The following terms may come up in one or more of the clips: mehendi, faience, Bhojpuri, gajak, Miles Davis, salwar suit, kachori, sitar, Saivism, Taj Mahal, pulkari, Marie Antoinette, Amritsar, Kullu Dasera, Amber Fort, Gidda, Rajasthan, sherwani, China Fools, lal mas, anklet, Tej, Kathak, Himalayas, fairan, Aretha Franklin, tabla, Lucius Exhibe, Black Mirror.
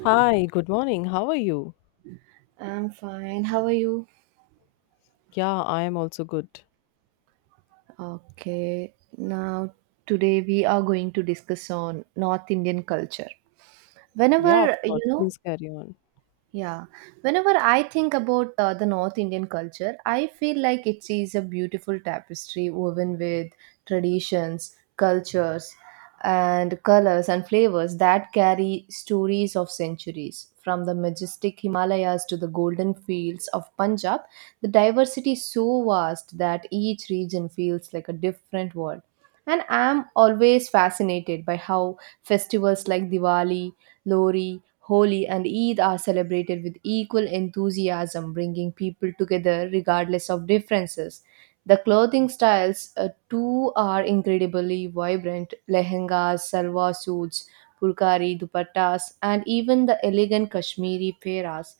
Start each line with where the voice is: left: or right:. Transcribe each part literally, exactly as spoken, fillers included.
left: Hi, good morning. How are you?
right: I'm fine. How are you?
left: Yeah, I am also good.
right: Okay. Now today we are going to discuss on North Indian culture.
left: Yeah, of
right: Whenever you
left: course.
right: know
left: Please carry on.
right: Yeah, Whenever I think about uh, the North Indian culture, I feel like it is a beautiful tapestry woven with traditions, cultures, and colors and flavors that carry stories of centuries. From the majestic Himalayas to the golden fields of Punjab, the diversity is so vast that each region feels like a different world. And I'm always fascinated by how festivals like Diwali, Lori, Holi, and Eid are celebrated with equal enthusiasm, bringing people together regardless of differences. The clothing styles, uh, too, are incredibly vibrant lehengas, salwar suits, pulkari, dupattas, and even the elegant Kashmiri peras.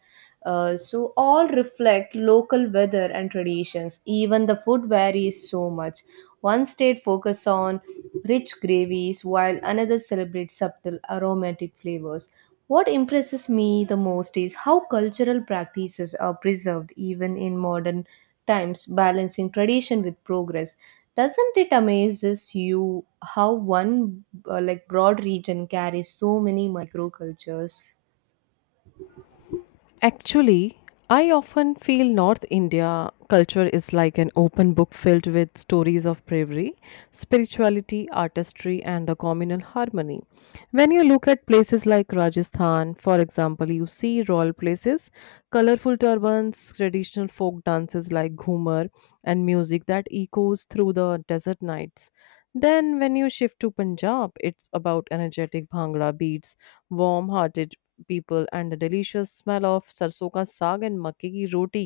right: Uh, so, all reflect local weather and traditions. Even the food varies so much. One state focuses on rich gravies, while another celebrates subtle aromatic flavors. What impresses me the most is how cultural practices are preserved even in modern times, balancing tradition with progress. Doesn't it amazes you how one uh, like broad region carries so many microcultures?
left: Actually, I often feel North India culture is like an open book filled with stories of bravery, spirituality, artistry, and a communal harmony. When you look at places like Rajasthan, for example, you see royal places, colorful turbans, traditional folk dances like Ghumar, and music that echoes through the desert nights. Then, when you shift to Punjab, it's about energetic Bhangra beats, warm hearted people and the delicious smell of sarson ka saag and makke ki roti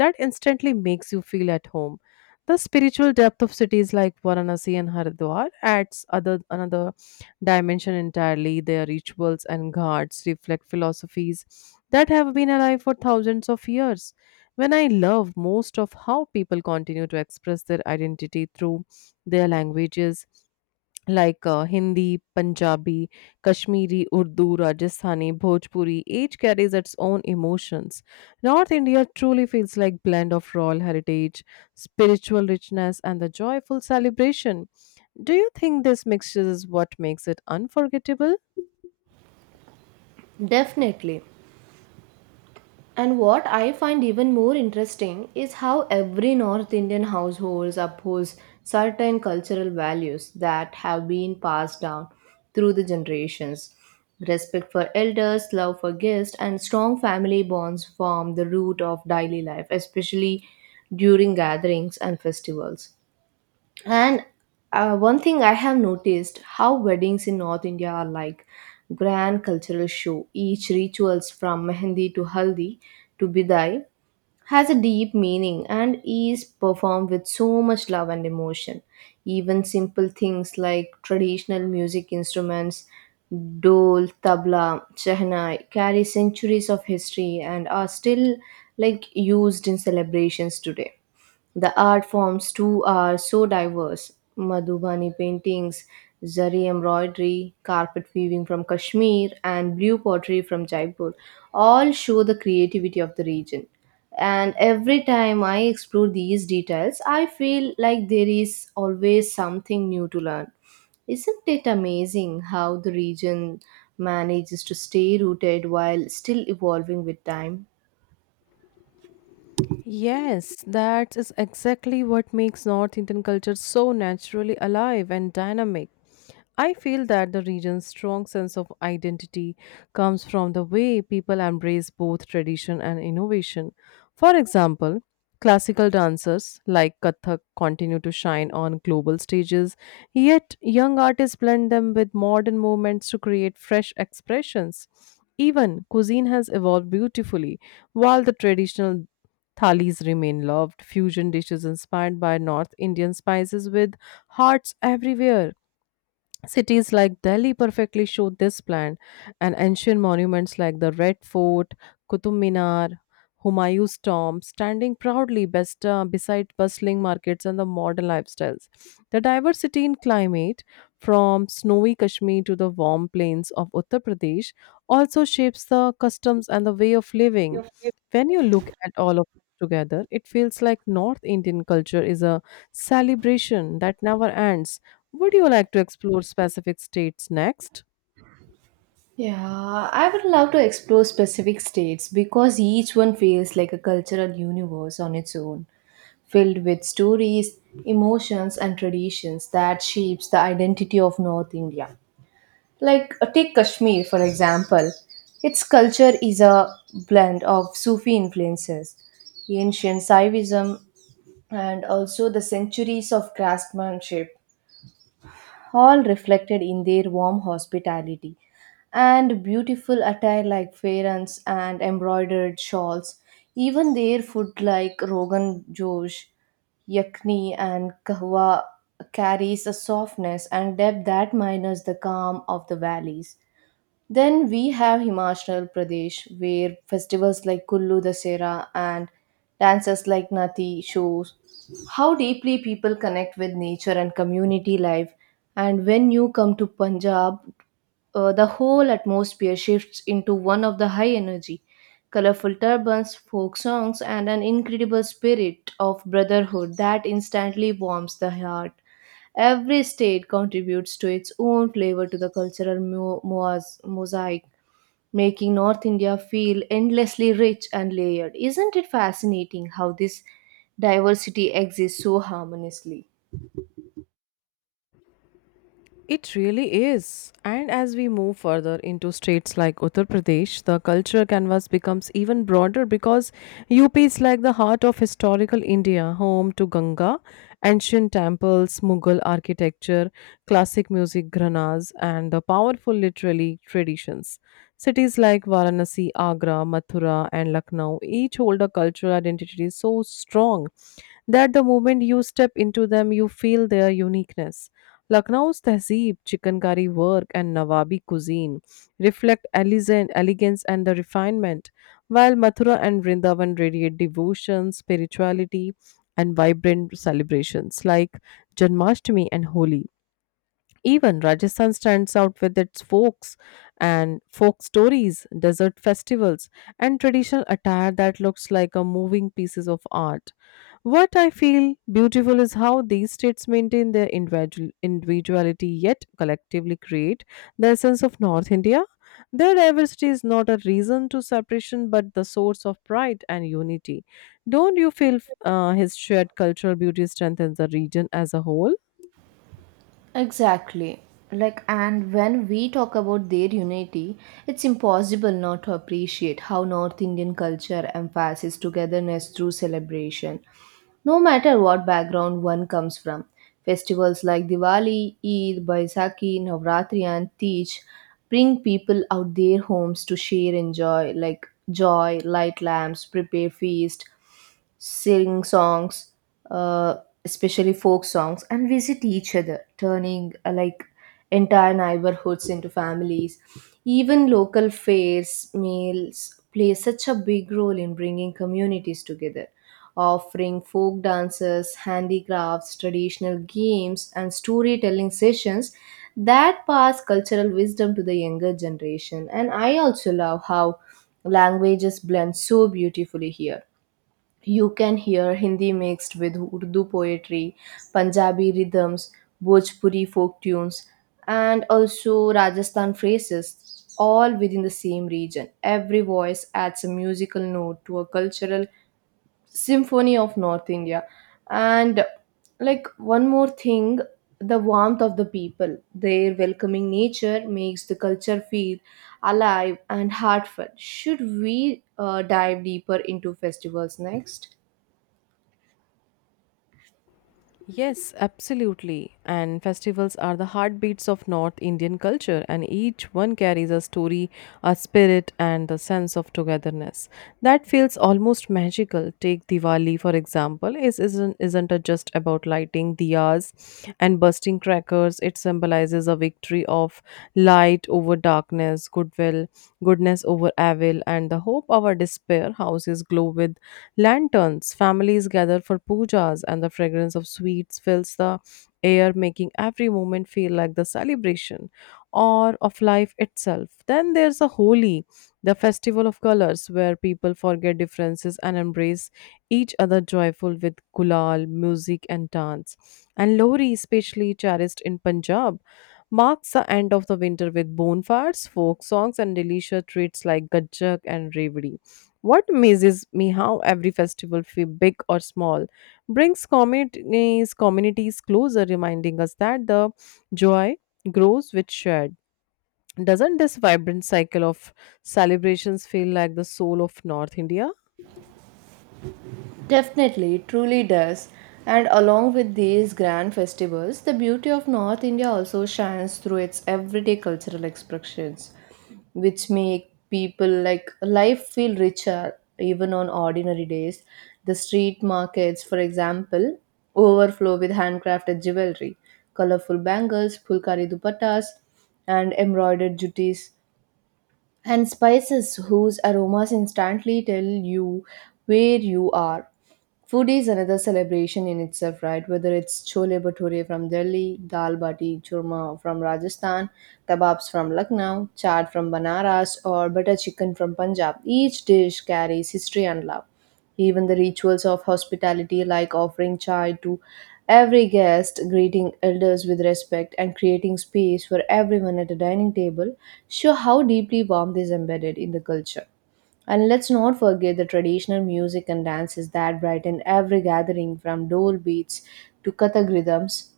left: that instantly makes you feel at home. The spiritual depth of cities like Varanasi and Haridwar adds other another dimension entirely. Their rituals and ghats reflect philosophies that have been alive for thousands of years. When I love most of how people continue to express their identity through their languages, like uh, Hindi, Punjabi, Kashmiri, Urdu, Rajasthani, Bhojpuri, each carries its own emotions. North India truly feels like blend of royal heritage, spiritual richness, and the joyful celebration do you think this mixture is what makes it unforgettable?
right: Definitely. And what I find even more interesting is how every North Indian household upholds certain cultural values that have been passed down through the generations. Respect for elders, love for guests, and strong family bonds form the root of daily life, especially during gatherings and festivals. And uh, One thing I have noticed how weddings in North India are like grand cultural show. Each rituals from mehendi to haldi to bidai has a deep meaning and is performed with so much love and emotion. Even simple things like traditional music instruments, dole, tabla, shehnai carry centuries of history and are still like used in celebrations today. The art forms too are so diverse. Madhubani paintings, zari embroidery, carpet weaving from Kashmir, and blue pottery from Jaipur all show the creativity of the region. And every time I explore these details, I feel like there is always something new to learn. Isn't it amazing how the region manages to stay rooted while still evolving with time?
left: Yes, that is exactly what makes North Indian culture so naturally alive and dynamic. I feel that the region's strong sense of identity comes from the way people embrace both tradition and innovation. For example, classical dancers like Kathak continue to shine on global stages, yet young artists blend them with modern movements to create fresh expressions. Even cuisine has evolved beautifully, while the traditional Thalis remain loved, fusion dishes inspired by North Indian spices with hearts everywhere. Cities like Delhi perfectly show this plan, and ancient monuments like the Red Fort, Qutub Minar, Humayun's tomb standing proudly best, uh, beside bustling markets and the modern lifestyles. The diversity in climate, from snowy Kashmir to the warm plains of Uttar Pradesh, also shapes the customs and the way of living. When you look at all of together, it feels like North Indian culture is a celebration that never ends. Would you like to explore specific states next?
right: Yeah, I would love to explore specific states because each one feels like a cultural universe on its own, filled with stories, emotions, and traditions that shapes the identity of North India. Like uh, take Kashmir for example. Its culture is a blend of Sufi influences, ancient Saivism, and also the centuries of craftsmanship all reflected in their warm hospitality and beautiful attire like faience and embroidered shawls. Even their food like Rogan Josh, yakni, and kahwa carries a softness and depth that minus the calm of the valleys. Then we have Himachal Pradesh, where festivals like Kullu Dasera and dances like Nati shows how deeply people connect with nature and community life. And when you come to Punjab, uh, the whole atmosphere shifts into one of the high energy, colorful turbans, folk songs, and an incredible spirit of brotherhood that instantly warms the heart. Every state contributes to its own flavor to the cultural mo- moas- mosaic, making North India feel endlessly rich and layered. Isn't it fascinating how this diversity exists so harmoniously?
left: It really is. And as we move further into states like Uttar Pradesh, the cultural canvas becomes even broader because U P is like the heart of historical India, home to Ganga, ancient temples, Mughal architecture, classic music gharanas, and the powerful literary traditions. Cities like Varanasi, Agra, Mathura, and Lucknow each hold a cultural identity so strong that the moment you step into them, you feel their uniqueness. Lucknow's tehzeeb, chicken curry work, and Nawabi cuisine reflect elizen- elegance and the refinement, while Mathura and Vrindavan radiate devotion, spirituality, and vibrant celebrations like Janmashtami and Holi. Even Rajasthan stands out with its folks and folk stories, desert festivals, and traditional attire that looks like a moving pieces of art. What I feel beautiful is how these states maintain their individual individuality yet collectively create the essence of North India. Their diversity is not a reason to separation but the source of pride and unity. Don't you feel uh, his shared cultural beauty strengthens the region as a whole?
right: Exactly. Like, and when we talk about their unity, it's impossible not to appreciate how North Indian culture emphasizes togetherness through celebration. No matter what background one comes from, festivals like Diwali, Eid, Baisakhi, Navratri, and Tej bring people out their homes to share and joy like joy light lamps prepare feast sing songs uh, especially folk songs and visit each other turning uh, like entire neighborhoods into families even local fairs meals play such a big role in bringing communities together offering folk dances, handicrafts, traditional games, and storytelling sessions that pass cultural wisdom to the younger generation. And I also love how languages blend so beautifully here. You can hear Hindi mixed with Urdu poetry, Punjabi rhythms, Bhojpuri folk tunes, and also Rajasthan phrases, all within the same region. Every voice adds a musical note to a cultural symphony of North India. And like one more thing, the warmth of the people, their welcoming nature makes the culture feel alive and heartfelt. Should we uh, dive deeper into festivals next?
left: Yes, absolutely. And festivals are the heartbeats of North Indian culture, and each one carries a story, a spirit, and a sense of togetherness that feels almost magical. Take Diwali, for example, is isn't isn't it just about lighting diyas and bursting crackers? It symbolizes a victory of light over darkness, goodwill, goodness over evil, and the hope of our despair. Houses glow with lanterns, families gather for pujas, and the fragrance of sweets fills the air, making every moment feel like the celebration or of life itself. Then there's a Holi, the festival of colors, where people forget differences and embrace each other joyful with gulal, music, and dance. And Lohri, especially cherished in Punjab, marks the end of the winter with bonfires, folk songs, and delicious treats like gajak and revdi. What amazes me how every festival, fe- big or small, brings communities, communities closer, reminding us that the joy grows with shared. Doesn't this vibrant cycle of celebrations feel like the soul of North India?
right: Definitely, it truly does. And along with these grand festivals, the beauty of North India also shines through its everyday cultural expressions, which make people like life feel richer even on ordinary days. The street markets, for example, overflow with handcrafted jewelry, colorful bangles, pulkari dupattas, and embroidered juttis and spices whose aromas instantly tell you where you are. Food is another celebration in itself, right? Whether it's chole bhature from Delhi, dal bati churma from Rajasthan, kebabs from Lucknow, chaat from Banaras, or butter chicken from Punjab, each dish carries history and love. Even the rituals of hospitality, like offering chai to every guest, greeting elders with respect, and creating space for everyone at a dining table, show how deeply warmth is embedded in the culture. And let's not forget the traditional music and dances that brighten every gathering from dole beats to kathak rhythms,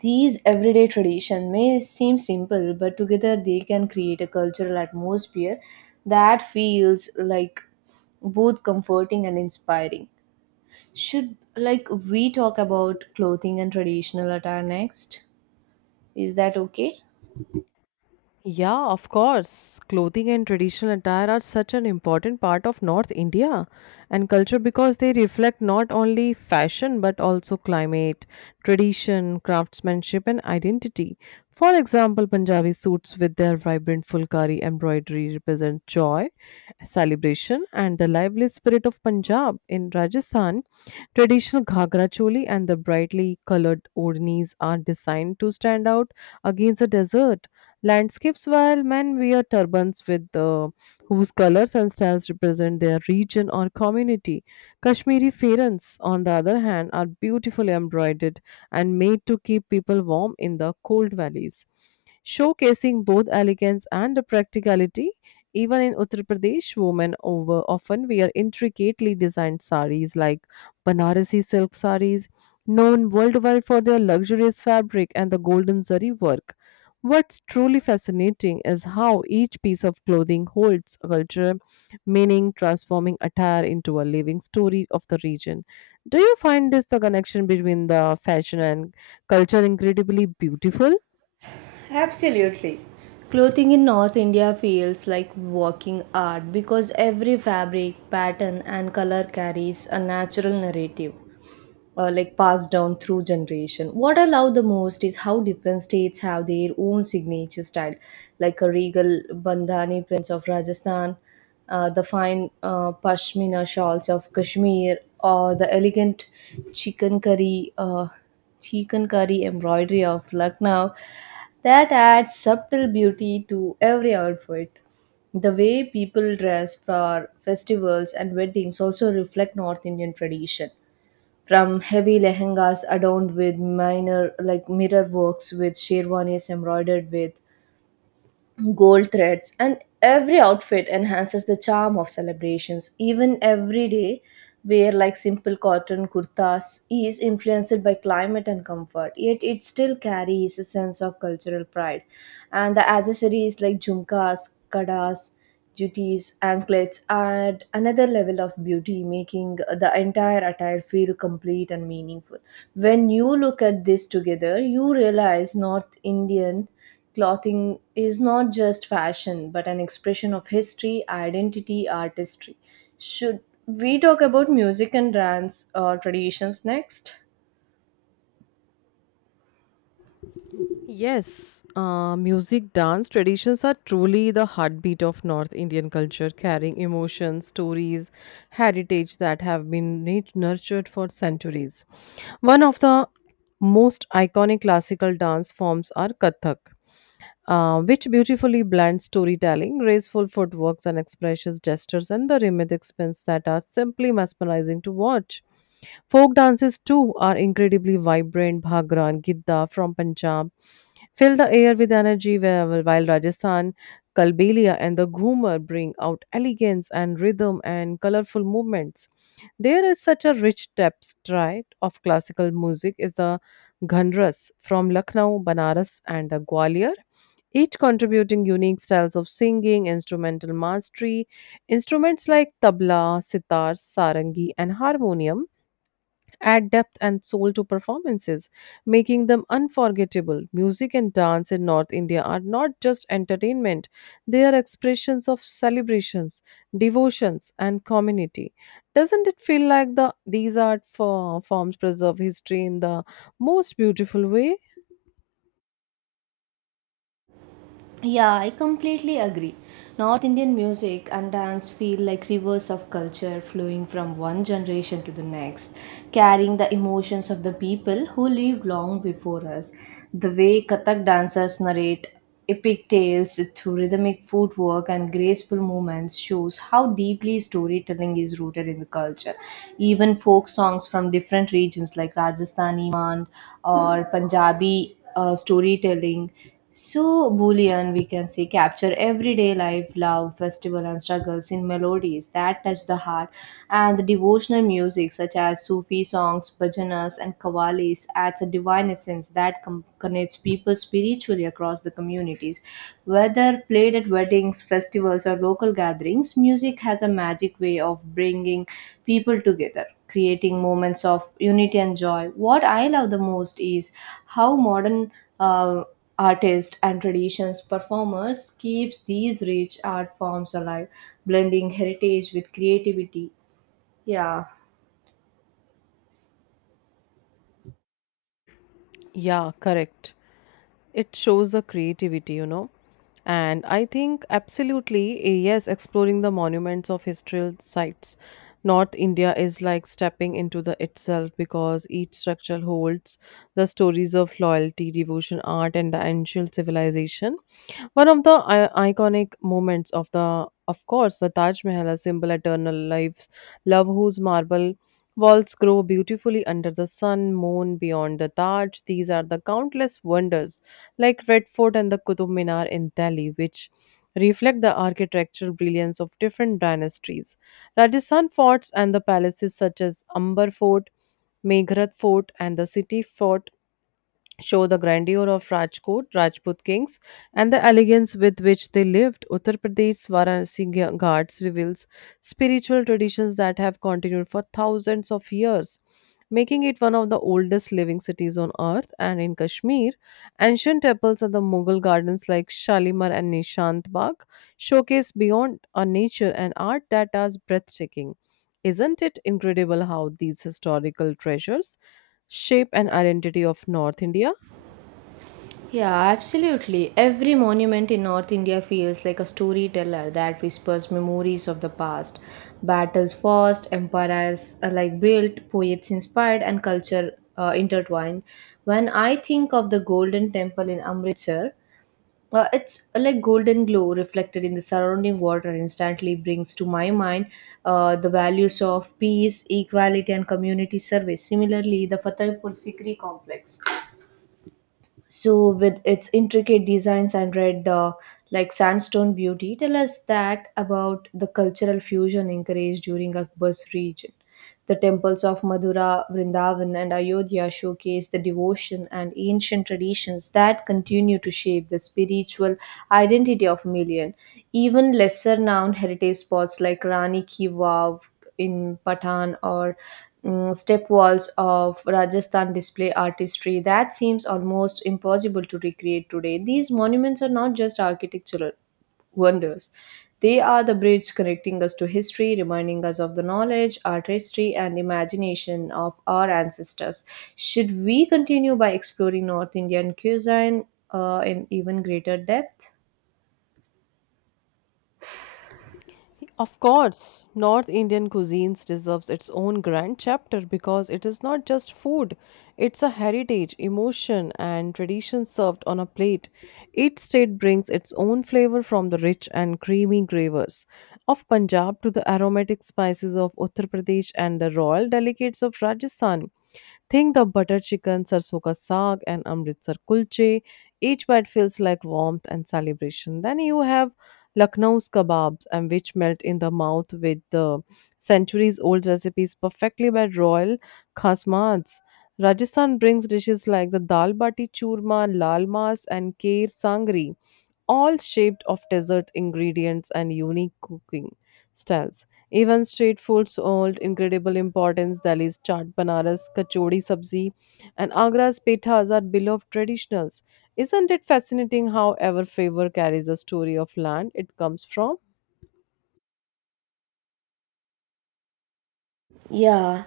right: these everyday traditions may seem simple, but together they can create a cultural atmosphere that feels like both comforting and inspiring. Should like we talk about clothing and traditional attire next? Is that okay?
left: Yeah, of course. Clothing and traditional attire are such an important part of North India and culture because they reflect not only fashion but also climate, tradition, craftsmanship, and identity. For example, Punjabi suits with their vibrant fulkari embroidery represent joy, celebration, and the lively spirit of Punjab. In Rajasthan, traditional ghagra choli and the brightly colored odhnis are designed to stand out against the desert landscapes, while men wear turbans with uh, whose colors and styles represent their region or community. Kashmiri fairans, on the other hand, are beautifully embroidered and made to keep people warm in the cold valleys, showcasing both elegance and the practicality. Even in Uttar Pradesh, women over often wear intricately designed saris like Banarasi silk sarees, known worldwide for their luxurious fabric and the golden zari work. What's truly fascinating is how each piece of clothing holds a culture, meaning transforming attire into a living story of the region. Do you find this the connection between the fashion and culture incredibly beautiful?
right: Absolutely. Clothing in North India feels like walking art because every fabric, pattern, and color carries a natural narrative, uh, like passed down through generation. What I love the most is how different states have their own signature style, like a regal bandhani prints of Rajasthan, uh, the fine uh, pashmina shawls of Kashmir, or the elegant chicken curry uh, chicken curry embroidery of Lucknow that adds subtle beauty to every outfit. The way people dress for festivals and weddings also reflect North Indian tradition, from heavy lehengas adorned with minor like mirror works with sherwanis embroidered with gold threads, and every outfit enhances the charm of celebrations. Even everyday wear like simple cotton kurtas is influenced by climate and comfort, yet it still carries a sense of cultural pride. And the accessories like jhumkas, kadas, jutis, anklets add another level of beauty, making the entire attire feel complete and meaningful. When you look at this together, you realize North Indian clothing is not just fashion, but an expression of history, identity, artistry. Should we talk about music and dance uh, traditions next?
left: Yes, uh, music, dance traditions are truly the heartbeat of North Indian culture, carrying emotions, stories, heritage that have been nat- nurtured for centuries. One of the most iconic classical dance forms are Kathak, uh, which beautifully blends storytelling, graceful footworks, and expressive gestures and the rhythmic spins that are simply mesmerizing to watch. Folk dances, too, are incredibly vibrant. Bhangra and Gidda from Punjab fill the air with energy, while while Rajasthan, Kalbelia, and the Ghumar bring out elegance and rhythm and colorful movements. There is such a rich tapestry of classical music is the Ghanras from Lucknow, Banaras, and the Gwalior each contributing unique styles of singing, instrumental mastery. Instruments like tabla, sitar, sarangi, and harmonium add depth and soul to performances, making them unforgettable. Music and dance in North India are not just entertainment, they are expressions of celebrations, devotions, and community. Doesn't it feel like the these art fo- forms preserve history in the most beautiful way?
right: Yeah, I completely agree. North Indian music and dance feel like rivers of culture flowing from one generation to the next, carrying the emotions of the people who lived long before us. The way Kathak dancers narrate epic tales through rhythmic footwork and graceful movements shows how deeply storytelling is rooted in the culture. Even folk songs from different regions like Rajasthani, Mand, or Punjabi uh, storytelling. So, Boolean, we can say, capture everyday life, love, festival, and struggles in melodies that touch the heart. And the devotional music, such as Sufi songs, bhajanas, and qawwalis, adds a divine essence that com- connects people spiritually across the communities. Whether played at weddings, festivals, or local gatherings, music has a magic way of bringing people together creating moments of unity and joy. What I love the most is how modern uh, artists and traditions performers keeps these rich art forms alive, blending heritage with creativity. Yeah.
left: Yeah, correct. It shows the creativity, you know. And I think absolutely, eh, yes, exploring the monuments of historical sites. North India is like stepping into the itself because each structure holds the stories of loyalty, devotion, art, and the ancient civilization. One of the I- iconic moments of the, of course, the Taj Mahal, a symbol eternal life, love whose marble walls grow beautifully under the sun, moon beyond the Taj. These are the countless wonders, like Red Fort and the Qutub Minar in Delhi, which reflect the architectural brilliance of different dynasties. Rajasthan forts and the palaces such as Amber Fort, Meghrad Fort, and the city fort show the grandeur of Rajkot, Rajput kings, and the elegance with which they lived. Uttar Pradesh's Varanasi Gha- Ghats reveals spiritual traditions that have continued for thousands of years, making it one of the oldest living cities on earth. And in Kashmir, ancient temples and the Mughal gardens like Shalimar and Nishant Bagh showcase beyond our nature and art that are breathtaking. Isn't it incredible how these historical treasures shape an identity of North India?
right: Yeah, absolutely. Every monument in North India feels like a storyteller that whispers memories of the past. Battles fought, empires uh, like built, poets inspired, and culture uh, intertwined. When I think of the Golden Temple in Amritsar, uh, it's uh, like golden glow reflected in the surrounding water instantly brings to my mind uh, the values of peace, equality, and community service. Similarly, the Fatehpur Sikri complex so with its intricate designs and red uh, like sandstone beauty tell us that about the cultural fusion encouraged during Akbar's region. The temples of Madura, Vrindavan, and Ayodhya showcase the devotion and ancient traditions that continue to shape the spiritual identity of million. Even lesser known heritage spots like Rani ki Vav in Patan or mm, step walls of Rajasthan display artistry that seems almost impossible to recreate today. These monuments are not just architectural wonders, they are the bridge connecting us to history, reminding us of the knowledge, artistry, and imagination of our ancestors. Should we continue by exploring North Indian cuisine uh, in even greater depth?
left: Of course, North Indian cuisines deserves its own grand chapter because it is not just food, it's a heritage, emotion, and tradition served on a plate. Each state brings its own flavor from the rich and creamy gravers of Punjab to the aromatic spices of Uttar Pradesh and the royal delicates of Rajasthan. Think the butter chicken, sarson ka saag, and Amritsar kulche. Each bite feels like warmth and celebration. Then you have Lucknow's kebabs, and which melt in the mouth with the centuries-old recipes perfectly by royal khasmads. Rajasthan brings dishes like the dal bati churma, lal mas, and kheer sangri, all shaped of desert ingredients and unique cooking styles. Even street foods hold incredible importance. Delhi's chaat banaras, kachori sabzi, and Agra's pithas are beloved traditionals. Isn't it fascinating how ever favor carries a story of land it comes from?
right: Yeah,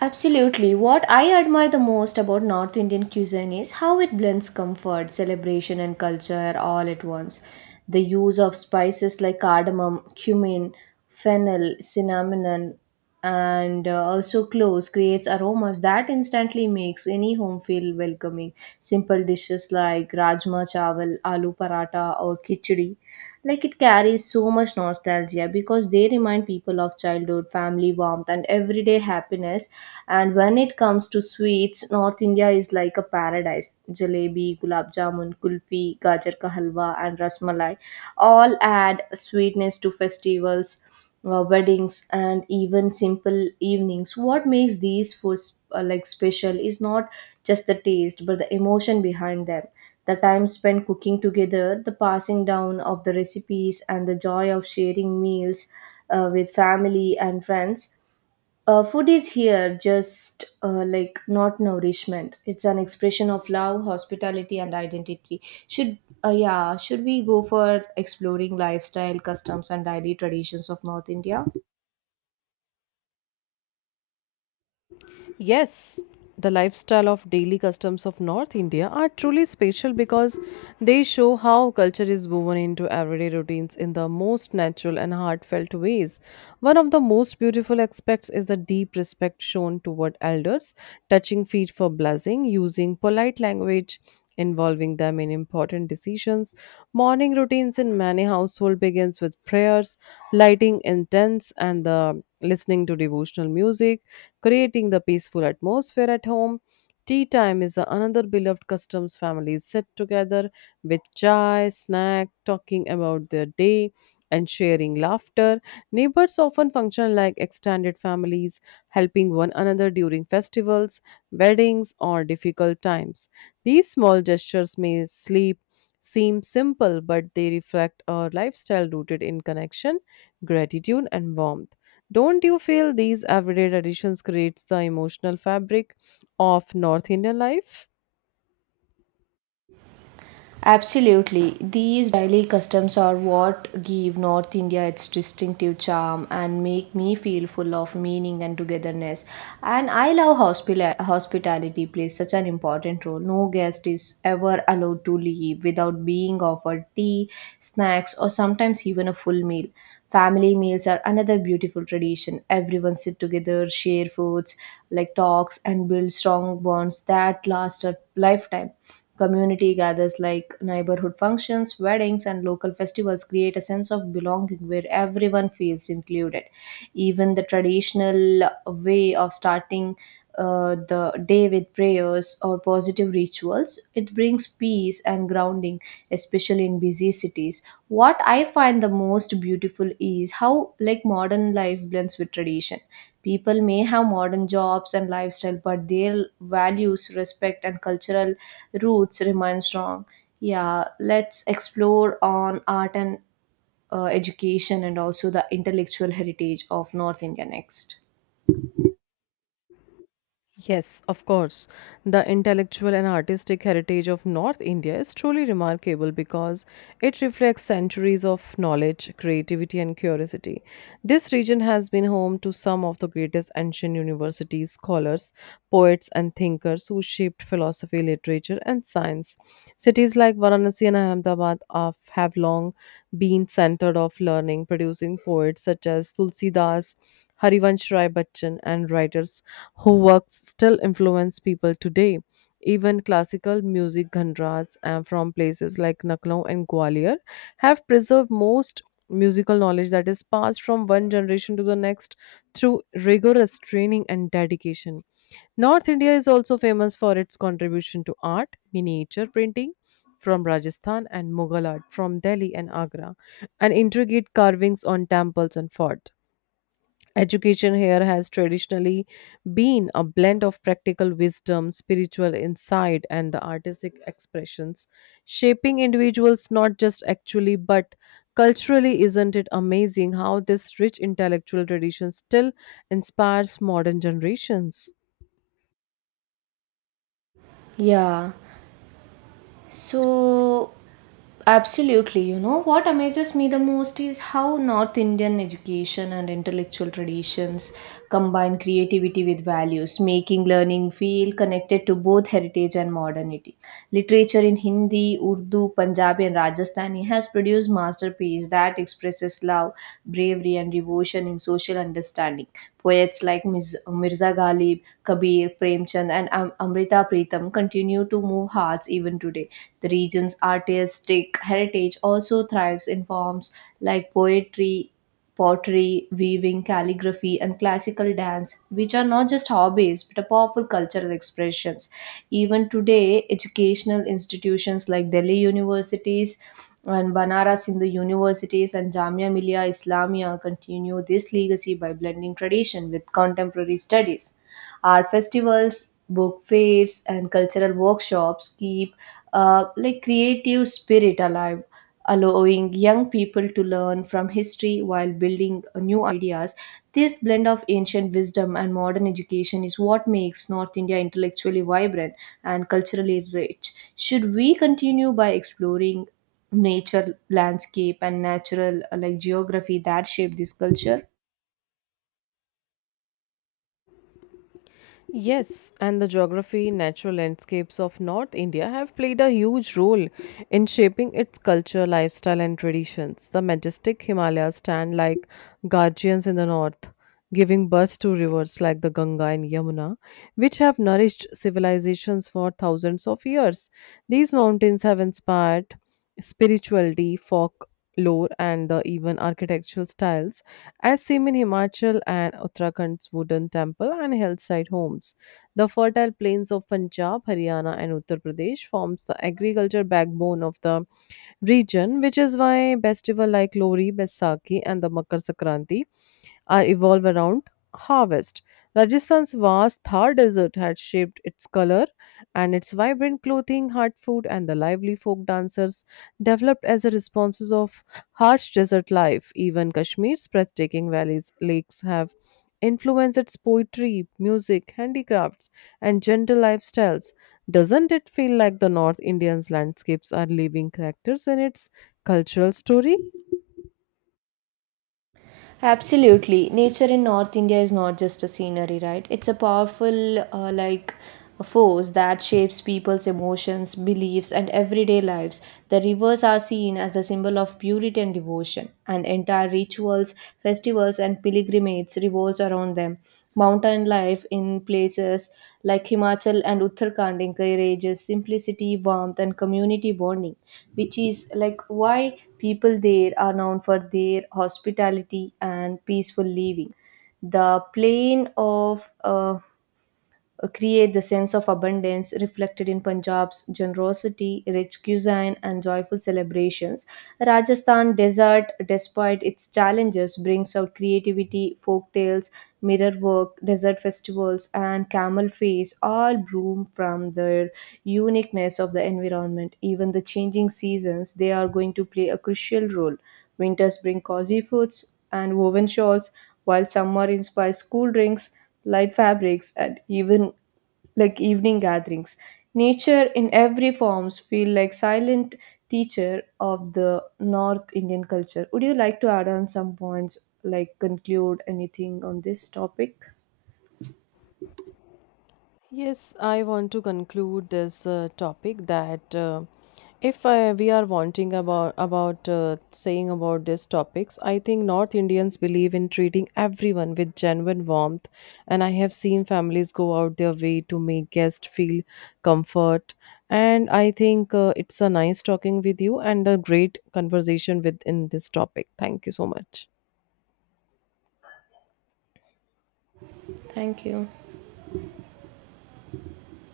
right: absolutely. What I admire the most about North Indian cuisine is how it blends comfort, celebration, and culture all at once. The use of spices like cardamom, cumin, fennel, cinnamon, and uh, also cloves creates aromas that instantly makes any home feel welcoming. Simple dishes like rajma chawal, aloo paratha, or khichdi like it carries so much nostalgia because they remind people of childhood, family warmth, and everyday happiness. And when it comes to sweets, North India is like a paradise. Jalebi, gulab jamun, kulfi, gajar ka halwa, and rasmalai all add sweetness to festivals, uh, weddings, and even simple evenings. What makes these foods uh, like special is not just the taste, but the emotion behind them. The time spent cooking together, the passing down of the recipes, and the joy of sharing meals uh, with family and friends uh, Food is here just uh, like not nourishment. It's an expression of love, hospitality, and identity. Should uh, yeah, should we go for exploring lifestyle, customs, and daily traditions of North India?
left: Yes, the lifestyle of daily customs of North India are truly special because they show how culture is woven into everyday routines in the most natural and heartfelt ways. One of the most beautiful aspects is the deep respect shown toward elders, touching feet for blessing, using polite language, involving them in important decisions. Morning routines in many households begins with prayers, lighting incense and the listening to devotional music creating the peaceful atmosphere at home. Tea time is another beloved custom. Families sit together with chai, snack, talking about their day and sharing laughter. Neighbors often function like extended families, helping one another during festivals, weddings, or difficult times. These small gestures may sleep seem simple, but they reflect our lifestyle rooted in connection, gratitude, and warmth. Don't you feel these everyday traditions creates the emotional fabric of North Indian life?
right: Absolutely. These daily customs are what give North India its distinctive charm and make me feel full of meaning and togetherness. And I love hospila- hospitality plays such an important role. No guest is ever allowed to leave without being offered tea, snacks, or sometimes even a full meal. Family meals are another beautiful tradition. Everyone sit together, share foods, like talks, and build strong bonds that last a lifetime. Community gathers like neighborhood functions, weddings, and local festivals create a sense of belonging where everyone feels included. Even the traditional way of starting uh, the day with prayers or positive rituals, it brings peace and grounding, especially in busy cities. What I find the most beautiful is how like modern life blends with tradition. People may have modern jobs and lifestyle, but their values, respect, and cultural roots remain strong. Yeah, let's explore on art and uh, education and also the intellectual heritage of North India next.
left: Yes, of course. The intellectual and artistic heritage of North India is truly remarkable because it reflects centuries of knowledge, creativity, and curiosity. This region has been home to some of the greatest ancient universities, scholars, poets, and thinkers who shaped philosophy, literature, and science. Cities like Varanasi and Ahmedabad are, have long been centered of learning, producing poets such as Tulsi Das, Harivansh Rai Bachchan, and writers who works still influence people today. Even classical music genres uh, from places like Lucknow and Gwalior have preserved most musical knowledge that is passed from one generation to the next through rigorous training and dedication. North India is also famous for its contribution to art, miniature printing from Rajasthan and Mughal art from Delhi and Agra, and intricate carvings on temples and forts. Education here has traditionally been a blend of practical wisdom, spiritual insight, and the artistic expressions, shaping individuals not just actually but culturally. Isn't it amazing how this rich intellectual tradition still inspires modern generations?
right: Yeah. So, absolutely, you know, what amazes me the most is how North Indian education and intellectual traditions combine creativity with values, making learning feel connected to both heritage and modernity. Literature in Hindi, Urdu, Punjabi, and Rajasthani has produced masterpieces that expresses love, bravery, and devotion in social understanding. Poets like Miz- Mirza Ghalib, Kabir, Premchand, and Am- Amrita Pritam continue to move hearts even today. The region's artistic heritage also thrives in forms like poetry, pottery, weaving, calligraphy, and classical dance, which are not just hobbies but are powerful cultural expressions. Even today, educational institutions like Delhi universities and Banaras Hindu universities and Jamia Millia Islamia continue this legacy by blending tradition with contemporary studies. Art festivals, book fairs, and cultural workshops keep uh, like creative spirit alive, allowing young people to learn from history while building uh, new ideas. This blend of ancient wisdom and modern education is what makes North India intellectually vibrant and culturally rich. Should we continue by exploring nature, landscape, and natural uh, like geography that shape this culture?
left: Yes, and the geography, natural landscapes of North India have played a huge role in shaping its culture, lifestyle, and traditions. The majestic Himalayas stand like guardians in the north, giving birth to rivers like the Ganga and Yamuna, which have nourished civilizations for thousands of years. These mountains have inspired spirituality, folk lore, and the even architectural styles as seen in Himachal and Uttarakhand's wooden temple and hillside homes, the fertile plains of Punjab, Haryana, and Uttar Pradesh forms the agriculture backbone of the region, which is why festival like Lori, Baisakhi, and the Makar Sankranti are evolve around harvest. Rajasthan's vast Thar desert had shaped its color, and its vibrant clothing, hard food, and the lively folk dancers developed as a response of harsh desert life. Even Kashmir's breathtaking valleys, lakes have influenced its poetry, music, handicrafts, and gentle lifestyles. Doesn't it feel like the North Indian's landscapes are living characters in its cultural story?
right: Absolutely. Nature in North India is not just a scenery, right? It's a powerful, uh, like, a force that shapes people's emotions, beliefs, and everyday lives. The rivers are seen as a symbol of purity and devotion, and entire rituals, festivals, and pilgrimages revolves around them. Mountain life in places like Himachal and Uttarakhand encourages simplicity, warmth, and community bonding, which is like why people there are known for their hospitality and peaceful living. The plain of uh, uh, create the sense of abundance reflected in Punjab's generosity, rich cuisine, and joyful celebrations. Rajasthan desert, despite its challenges, brings out creativity, folk tales, mirror work, desert festivals, and camel face all bloom from their uniqueness of the environment. Even the changing seasons, they are going to play a crucial role. Winters bring cozy foods and woven shawls, while summer inspires cool drinks, light fabrics, and even like evening gatherings. Nature in every forms feel like silent teacher of the North Indian culture. Would you like to add on some points, like conclude anything on this topic?
left: Yes, I want to conclude this uh, topic that uh, if uh, we are wanting about about uh, saying about these topics. I think North Indians believe in treating everyone with genuine warmth, and I have seen families go out their way to make guests feel comfort. And I think uh, it's a nice talking with you and a great conversation within this topic. Thank you so much.
right: Thank you.